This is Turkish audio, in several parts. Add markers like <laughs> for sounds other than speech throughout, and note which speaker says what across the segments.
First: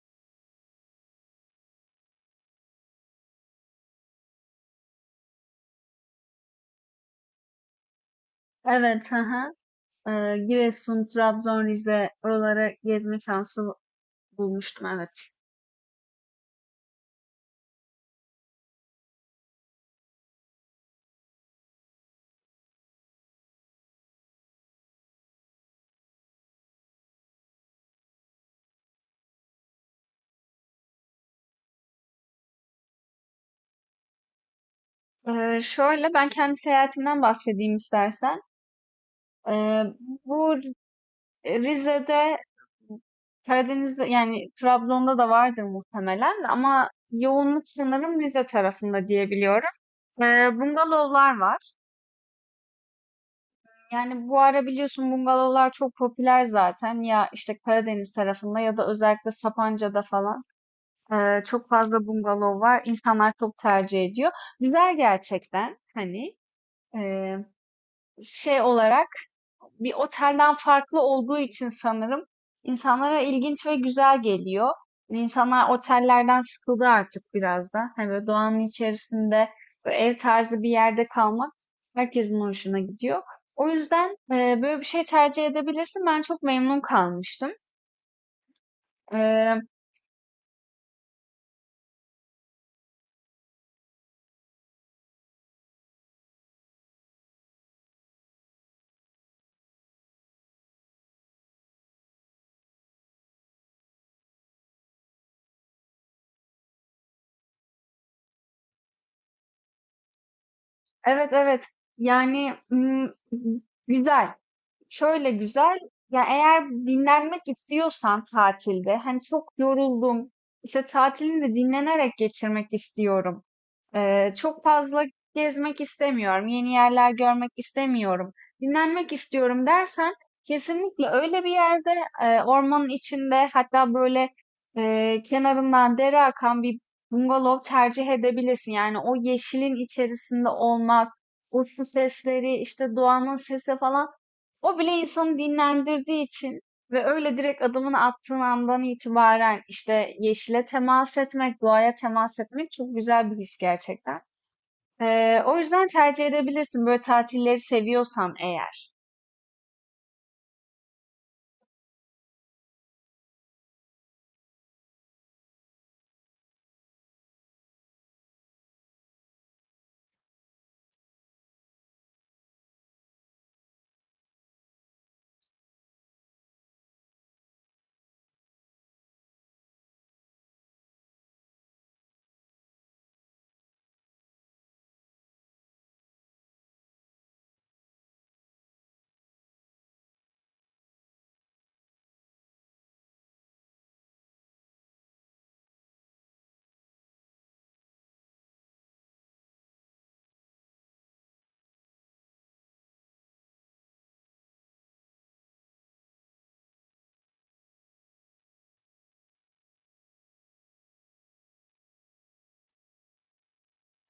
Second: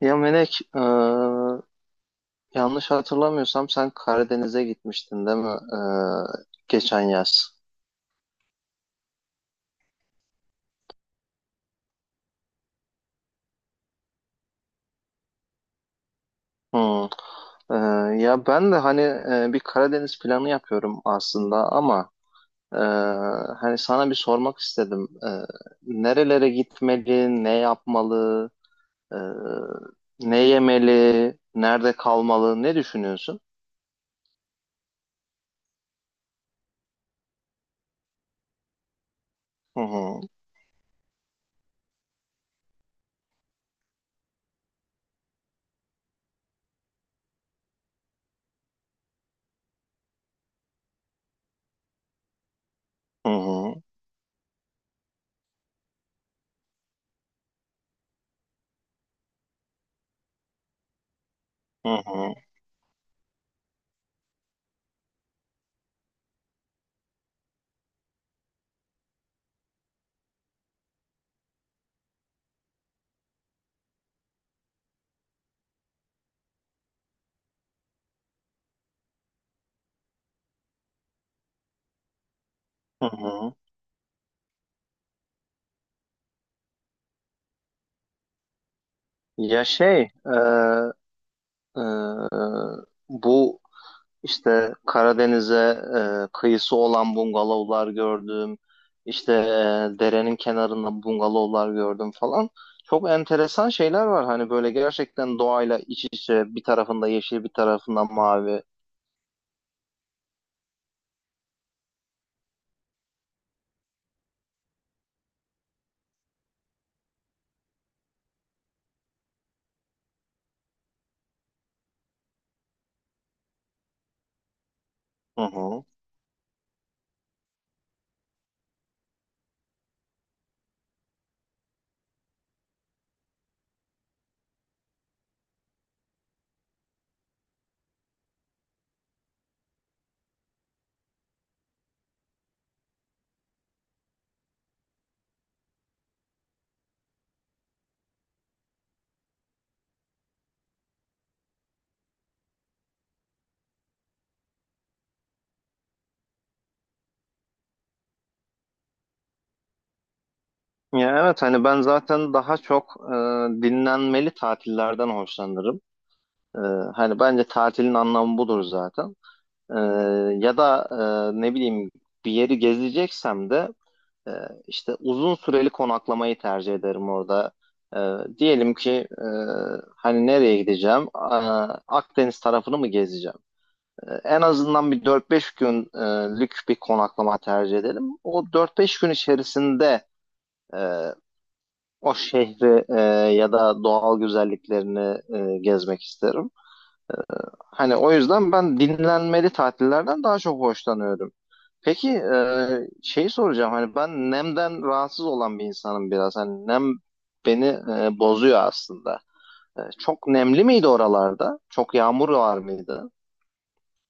Speaker 1: Ya Melek, yanlış hatırlamıyorsam sen Karadeniz'e gitmiştin değil mi? Geçen yaz.
Speaker 2: Evet, hı hı. Giresun, Trabzon, Rize oraları gezme şansı bulmuştum evet.
Speaker 1: Hmm. E, ya ben de hani bir Karadeniz planı yapıyorum aslında ama e, hani sana bir sormak istedim. Nerelere gitmeli, ne yapmalı, e, ne yemeli, nerede kalmalı, ne düşünüyorsun?
Speaker 2: Şöyle ben kendi seyahatimden bahsedeyim istersen.
Speaker 1: Hı
Speaker 2: Ee,
Speaker 1: hı,
Speaker 2: Bu Rize'de Karadeniz'de yani Trabzon'da da vardır muhtemelen ama yoğunluk sanırım Rize tarafında diyebiliyorum. Ee, Bungalovlar var.
Speaker 1: hı hı,
Speaker 2: Yani bu ara biliyorsun bungalovlar çok popüler zaten ya işte Karadeniz tarafında ya da özellikle Sapanca'da falan. Çok
Speaker 1: hı
Speaker 2: fazla
Speaker 1: hı,
Speaker 2: bungalov var. İnsanlar çok tercih ediyor. Güzel gerçekten. Hani eee, şey olarak bir otelden farklı olduğu için sanırım insanlara ilginç ve güzel geliyor. İnsanlar otellerden sıkıldı artık biraz da. Hani böyle doğanın içerisinde böyle ev tarzı bir yerde kalmak herkesin hoşuna
Speaker 1: hı
Speaker 2: gidiyor.
Speaker 1: hı.
Speaker 2: O yüzden böyle bir şey tercih edebilirsin. Ben çok memnun kalmıştım. Eee,
Speaker 1: Ya şey, e, bu İşte Karadeniz'e kıyısı olan bungalovlar gördüm. İşte derenin kenarında bungalovlar gördüm falan. Çok enteresan şeyler var. Hani böyle gerçekten doğayla iç içe, bir tarafında yeşil bir tarafında mavi.
Speaker 2: evet evet. Yani mm, Güzel. Şöyle güzel, ya eğer dinlenmek istiyorsan tatilde, hani çok yoruldum, işte tatilini de dinlenerek geçirmek istiyorum. Çok fazla
Speaker 1: Hı
Speaker 2: gezmek
Speaker 1: hı.
Speaker 2: istemiyorum, yeni yerler görmek istemiyorum, dinlenmek istiyorum dersen kesinlikle öyle bir yerde ormanın içinde hatta böyle kenarından dere akan bir bungalov tercih edebilirsin. Yani o yeşilin içerisinde olmak, o su sesleri, işte doğanın sesi falan o bile insanı dinlendirdiği için ve öyle direkt adımını attığın andan itibaren işte yeşile temas etmek, doğaya temas etmek çok güzel bir his gerçekten. O yüzden tercih edebilirsin böyle tatilleri seviyorsan eğer.
Speaker 1: Ya evet, hani ben zaten daha çok dinlenmeli tatillerden hoşlanırım. E, Hani bence tatilin anlamı budur zaten. E, Ya da ne bileyim, bir yeri gezeceksem de Ee, işte uzun süreli konaklamayı tercih ederim orada. Diyelim ki e, hani nereye gideceğim? Aa, Akdeniz tarafını mı gezeceğim? En azından bir dört beş günlük bir konaklama tercih edelim. O dört beş gün içerisinde e, o şehri, ya da doğal güzelliklerini gezmek isterim. Hani o yüzden ben dinlenmeli tatillerden daha çok hoşlanıyorum. Peki şeyi soracağım, hani ben nemden rahatsız olan bir insanım biraz. Hani nem beni bozuyor aslında. Çok nemli miydi oralarda? Çok yağmur var mıydı?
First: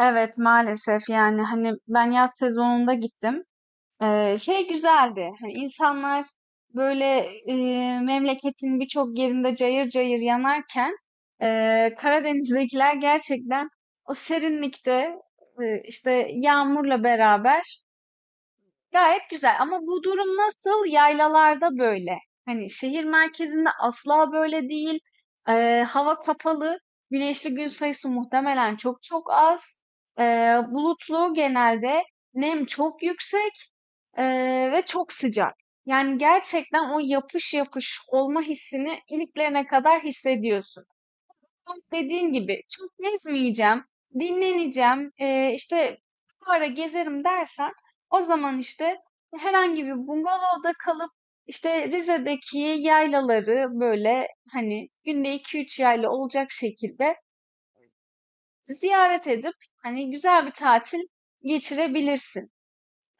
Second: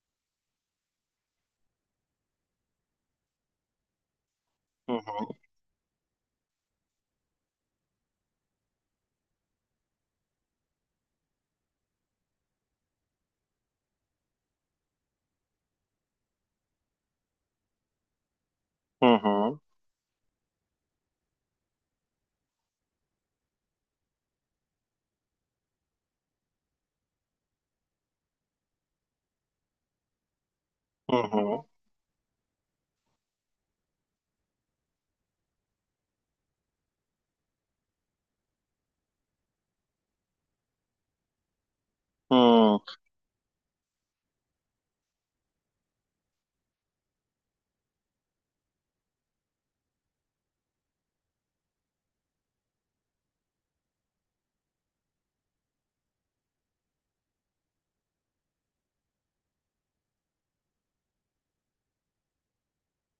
Speaker 2: Evet maalesef yani hani ben yaz sezonunda gittim. Şey
Speaker 1: Hı hı,
Speaker 2: güzeldi hani insanlar böyle e, memleketin birçok yerinde cayır cayır yanarken e, Karadeniz'dekiler gerçekten o serinlikte işte yağmurla beraber
Speaker 1: hı
Speaker 2: gayet güzel ama bu durum nasıl? Yaylalarda böyle. Hani şehir merkezinde asla böyle değil. Hava kapalı. Güneşli gün sayısı muhtemelen çok çok az. Ee,
Speaker 1: hı,
Speaker 2: Bulutlu
Speaker 1: hı.
Speaker 2: genelde. Nem çok yüksek ve çok sıcak. Yani gerçekten o yapış yapış olma hissini iliklerine kadar hissediyorsun. Tam dediğin gibi
Speaker 1: Hı,
Speaker 2: çok gezmeyeceğim, dinleneceğim, işte bu ara gezerim dersen o zaman işte herhangi bir bungalovda kalıp işte Rize'deki yaylaları böyle hani günde iki üç yayla olacak şekilde ziyaret edip hani güzel bir tatil geçirebilirsin.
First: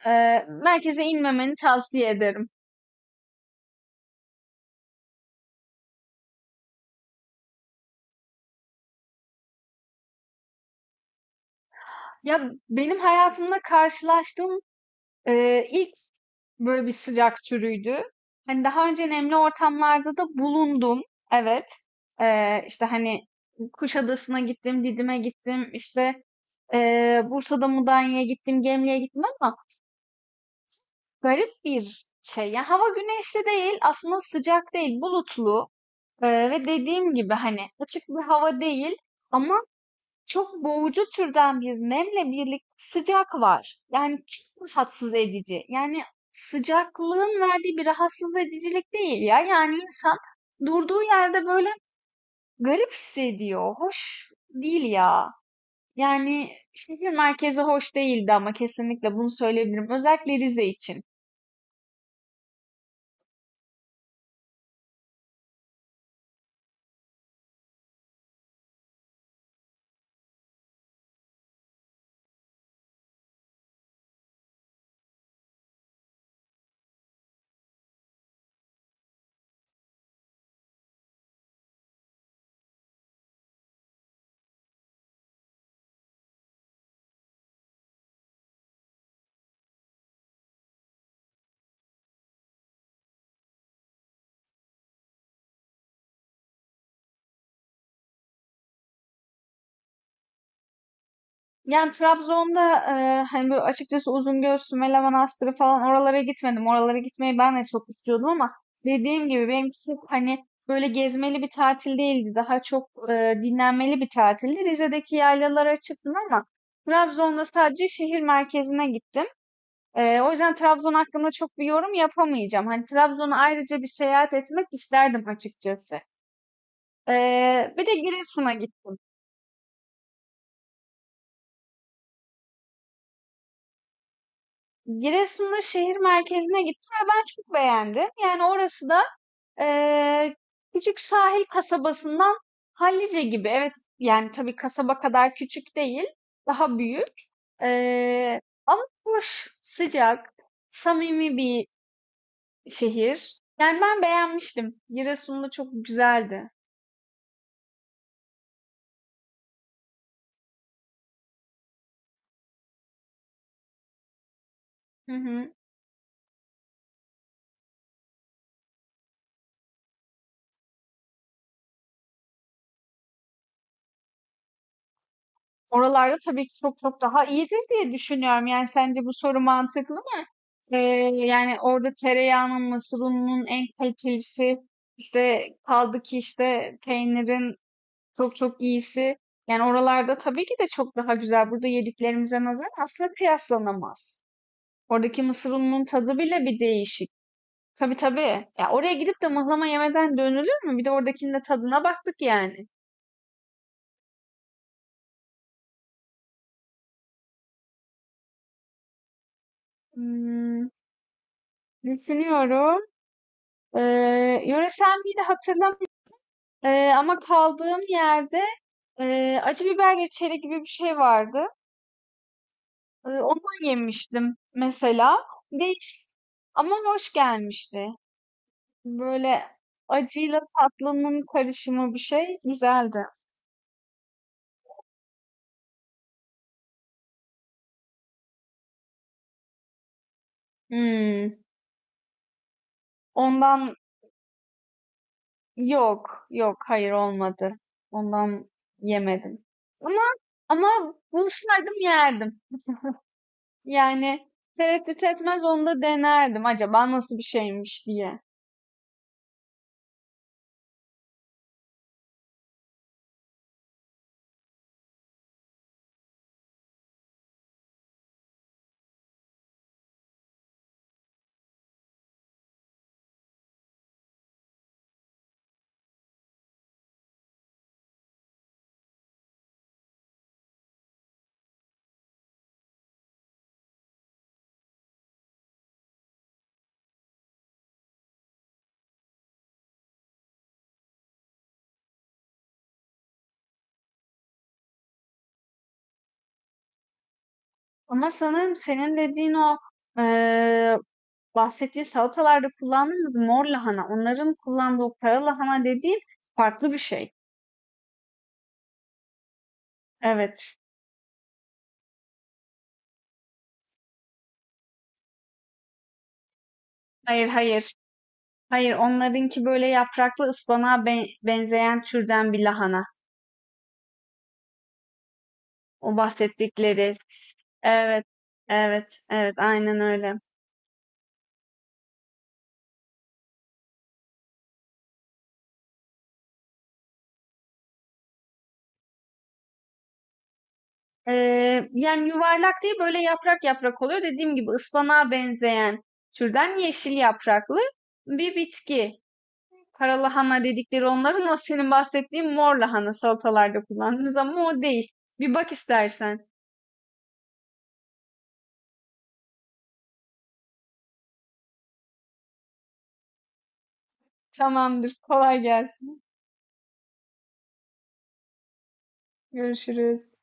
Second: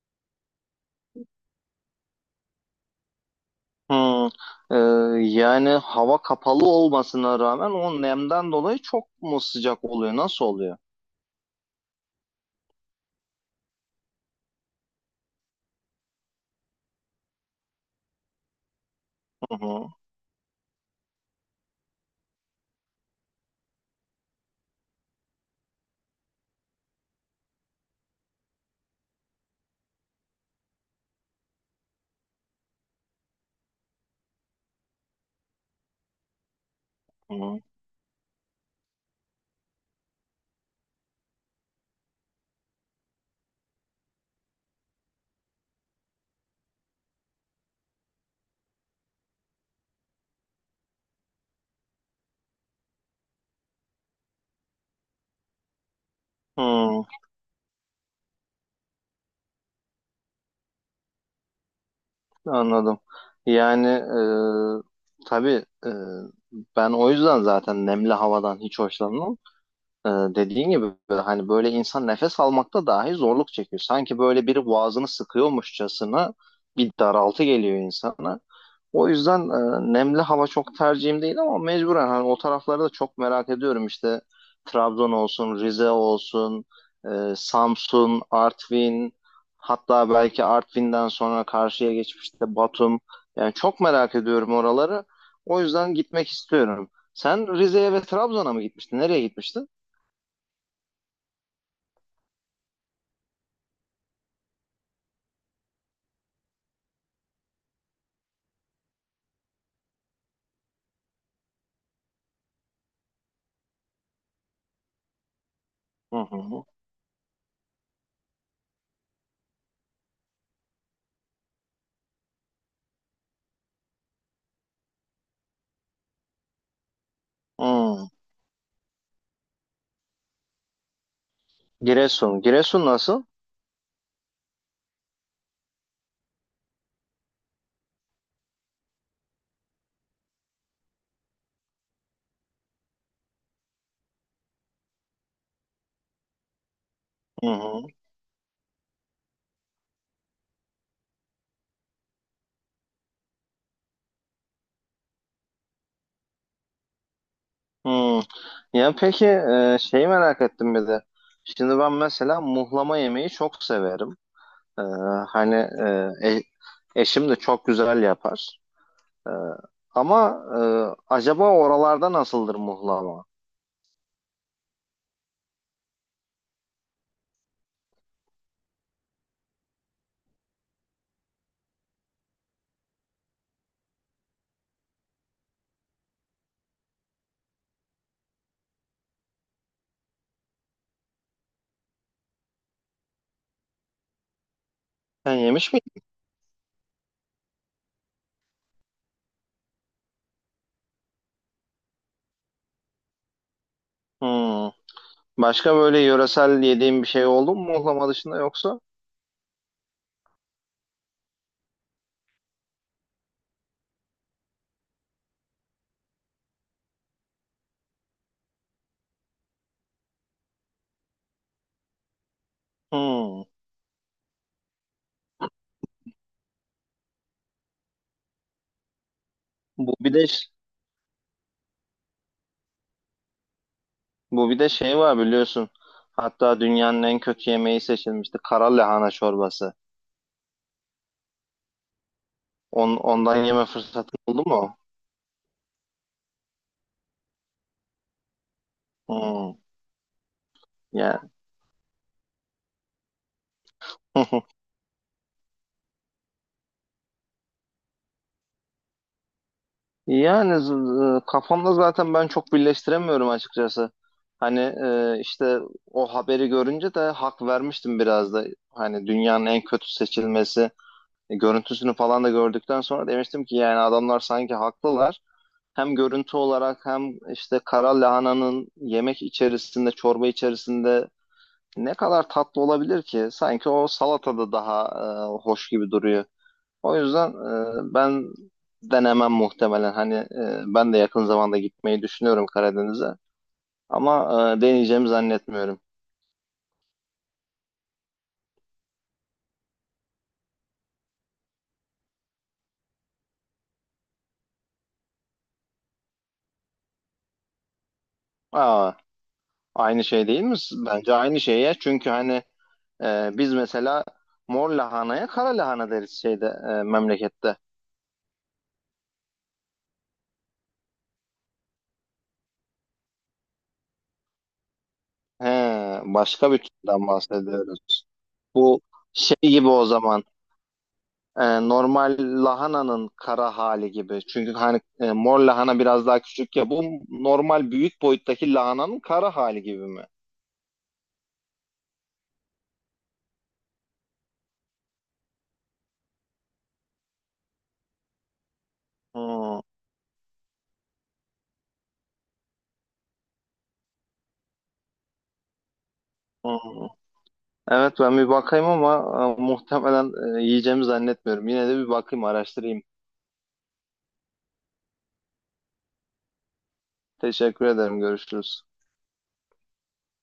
Speaker 2: Merkeze inmemeni tavsiye ederim.
Speaker 1: hı. E, Yani hava kapalı olmasına rağmen o nemden dolayı çok mu sıcak oluyor? Nasıl oluyor?
Speaker 2: Ya benim hayatımda karşılaştığım ilk böyle bir sıcak türüydü. Hani daha önce nemli
Speaker 1: Hı hı,
Speaker 2: ortamlarda da bulundum. Evet. İşte hani Kuşadası'na gittim, Didim'e gittim, işte Bursa'da Mudanya'ya gittim, Gemli'ye gittim ama garip bir şey. Yani hava güneşli değil, aslında sıcak değil, bulutlu. Ve dediğim gibi
Speaker 1: hı.
Speaker 2: hani açık bir hava değil ama çok boğucu türden bir nemle birlikte sıcak var. Yani çok rahatsız edici. Yani sıcaklığın verdiği bir rahatsız edicilik değil ya. Yani insan durduğu yerde böyle garip hissediyor. Hoş değil ya. Yani
Speaker 1: Hı.
Speaker 2: şehir merkezi hoş değildi ama kesinlikle bunu söyleyebilirim. Özellikle Rize için.
Speaker 1: Anladım. Yani tabii, ben o yüzden zaten nemli havadan hiç hoşlanmam. Dediğin gibi hani böyle insan nefes almakta dahi zorluk çekiyor. Sanki böyle biri boğazını sıkıyormuşçasına bir daraltı geliyor insana. O yüzden nemli hava çok tercihim değil ama mecburen hani o tarafları da çok merak ediyorum. İşte Trabzon olsun, Rize olsun, Samsun, Artvin, hatta belki Artvin'den sonra karşıya geçmişte Batum. Yani çok merak ediyorum oraları. O yüzden gitmek istiyorum. Sen Rize'ye ve Trabzon'a mı gitmiştin? Nereye gitmiştin?
Speaker 2: Yani Trabzon'da, hani, böyle, açıkçası Uzungöl, Sümele Manastırı falan oralara gitmedim. Oralara gitmeyi ben de çok istiyordum ama dediğim gibi benimki çok, hani, böyle, gezmeli bir tatil değildi. Daha çok, dinlenmeli bir tatildi. Rize'deki yaylalara çıktım
Speaker 1: Hı
Speaker 2: ama
Speaker 1: hı.
Speaker 2: Trabzon'da sadece şehir merkezine gittim. O yüzden Trabzon hakkında çok bir yorum yapamayacağım. Hani, Trabzon'a ayrıca bir seyahat etmek isterdim açıkçası. Bir de
Speaker 1: Hmm.
Speaker 2: Giresun'a gittim.
Speaker 1: Giresun. Giresun nasıl?
Speaker 2: Giresun'un şehir merkezine gittim ve ben çok beğendim. Yani orası da eee, küçük sahil kasabasından hallice gibi. Evet yani tabii kasaba kadar küçük değil, daha büyük.
Speaker 1: Hı hı.
Speaker 2: Ama hoş, sıcak, samimi bir şehir. Yani ben beğenmiştim. Giresun'da çok güzeldi.
Speaker 1: Hmm. Ya peki şeyi merak ettim bir de. Şimdi ben mesela muhlama yemeği çok severim. E,
Speaker 2: Hı hı.
Speaker 1: Hani e, e- eşim de çok güzel yapar. E, Ama acaba oralarda nasıldır muhlama?
Speaker 2: Oralarda tabii ki çok çok daha iyidir diye düşünüyorum. Yani sence bu soru mantıklı? Eee, Yani orada tereyağının, mısır ununun en kalitelisi, işte kaldı ki işte peynirin çok çok iyisi. Yani oralarda tabii ki de çok daha güzel. Burada yediklerimize nazaran aslında kıyaslanamaz. Oradaki
Speaker 1: Sen
Speaker 2: mısır
Speaker 1: yemiş
Speaker 2: ununun
Speaker 1: miydin?
Speaker 2: tadı bile bir değişik. Tabii tabii. Ya oraya gidip de mıhlama yemeden dönülür mü? Bir de oradakinin de tadına baktık yani.
Speaker 1: Hmm. Başka böyle yöresel yediğin bir şey oldu mu muhlama dışında yoksa?
Speaker 2: Hmm, düşünüyorum. Yöresel miydi hatırlamıyorum. Ama kaldığım yerde acı biber reçeli gibi bir şey vardı.
Speaker 1: Hmm.
Speaker 2: Ondan yemiştim mesela. Değiş, ama hoş gelmişti. Böyle
Speaker 1: Bu bir de
Speaker 2: acıyla tatlının karışımı bir şey güzeldi.
Speaker 1: Bu bir de şey var biliyorsun. Hatta dünyanın en kötü yemeği seçilmişti. Kara lahana çorbası.
Speaker 2: Hmm,
Speaker 1: On, ondan yeme
Speaker 2: ondan
Speaker 1: fırsatı oldu mu?
Speaker 2: yok, yok, hayır olmadı. Ondan yemedim.
Speaker 1: Hmm,
Speaker 2: Ama ama
Speaker 1: yani.
Speaker 2: bulsaydım yerdim. Yani
Speaker 1: <laughs>
Speaker 2: tereddüt etmez onu da denerdim acaba nasıl bir şeymiş diye.
Speaker 1: Yani kafamda zaten ben çok birleştiremiyorum açıkçası. Hani işte o haberi görünce de hak vermiştim biraz da. Hani dünyanın en kötü seçilmesi. Görüntüsünü falan da gördükten sonra demiştim ki yani adamlar sanki haklılar. Hem görüntü olarak hem işte kara lahananın yemek içerisinde, çorba içerisinde ne kadar tatlı olabilir ki? Sanki o salatada daha hoş gibi duruyor. O yüzden ben denemem muhtemelen. Hani ben de yakın zamanda gitmeyi düşünüyorum Karadeniz'e. Ama deneyeceğimi zannetmiyorum.
Speaker 2: Ama sanırım senin dediğin o eee, bahsettiği salatalarda kullandığımız mor lahana, onların kullandığı o kara lahana dediğin farklı bir şey.
Speaker 1: Aa, aynı şey değil
Speaker 2: Evet.
Speaker 1: mi? Bence aynı şey ya. Çünkü hani biz mesela mor lahanaya kara lahana deriz şeyde,
Speaker 2: Hayır
Speaker 1: memlekette.
Speaker 2: hayır. Hayır onlarınki böyle yapraklı ıspanağa benzeyen türden bir lahana.
Speaker 1: He,
Speaker 2: O
Speaker 1: başka bir
Speaker 2: bahsettikleri.
Speaker 1: türden
Speaker 2: Evet.
Speaker 1: bahsediyoruz. Bu
Speaker 2: Evet. Evet.
Speaker 1: şey gibi
Speaker 2: Aynen
Speaker 1: o
Speaker 2: öyle.
Speaker 1: zaman, normal lahananın kara hali gibi. Çünkü hani mor lahana biraz daha küçük ya. Bu normal büyük boyuttaki lahananın kara hali gibi mi?
Speaker 2: Yani yuvarlak değil böyle yaprak yaprak oluyor. Dediğim gibi ıspanağa benzeyen türden yeşil yapraklı bir bitki.
Speaker 1: Hmm,
Speaker 2: Kara lahana dedikleri onların o senin bahsettiğin mor lahana salatalarda kullandığımız ama o değil. Bir bak istersen.
Speaker 1: hmm. Evet, ben bir bakayım ama muhtemelen yiyeceğimi zannetmiyorum. Yine de bir bakayım, araştırayım.
Speaker 2: Tamamdır. Kolay gelsin.
Speaker 1: Teşekkür ederim. Görüşürüz.
Speaker 2: Görüşürüz.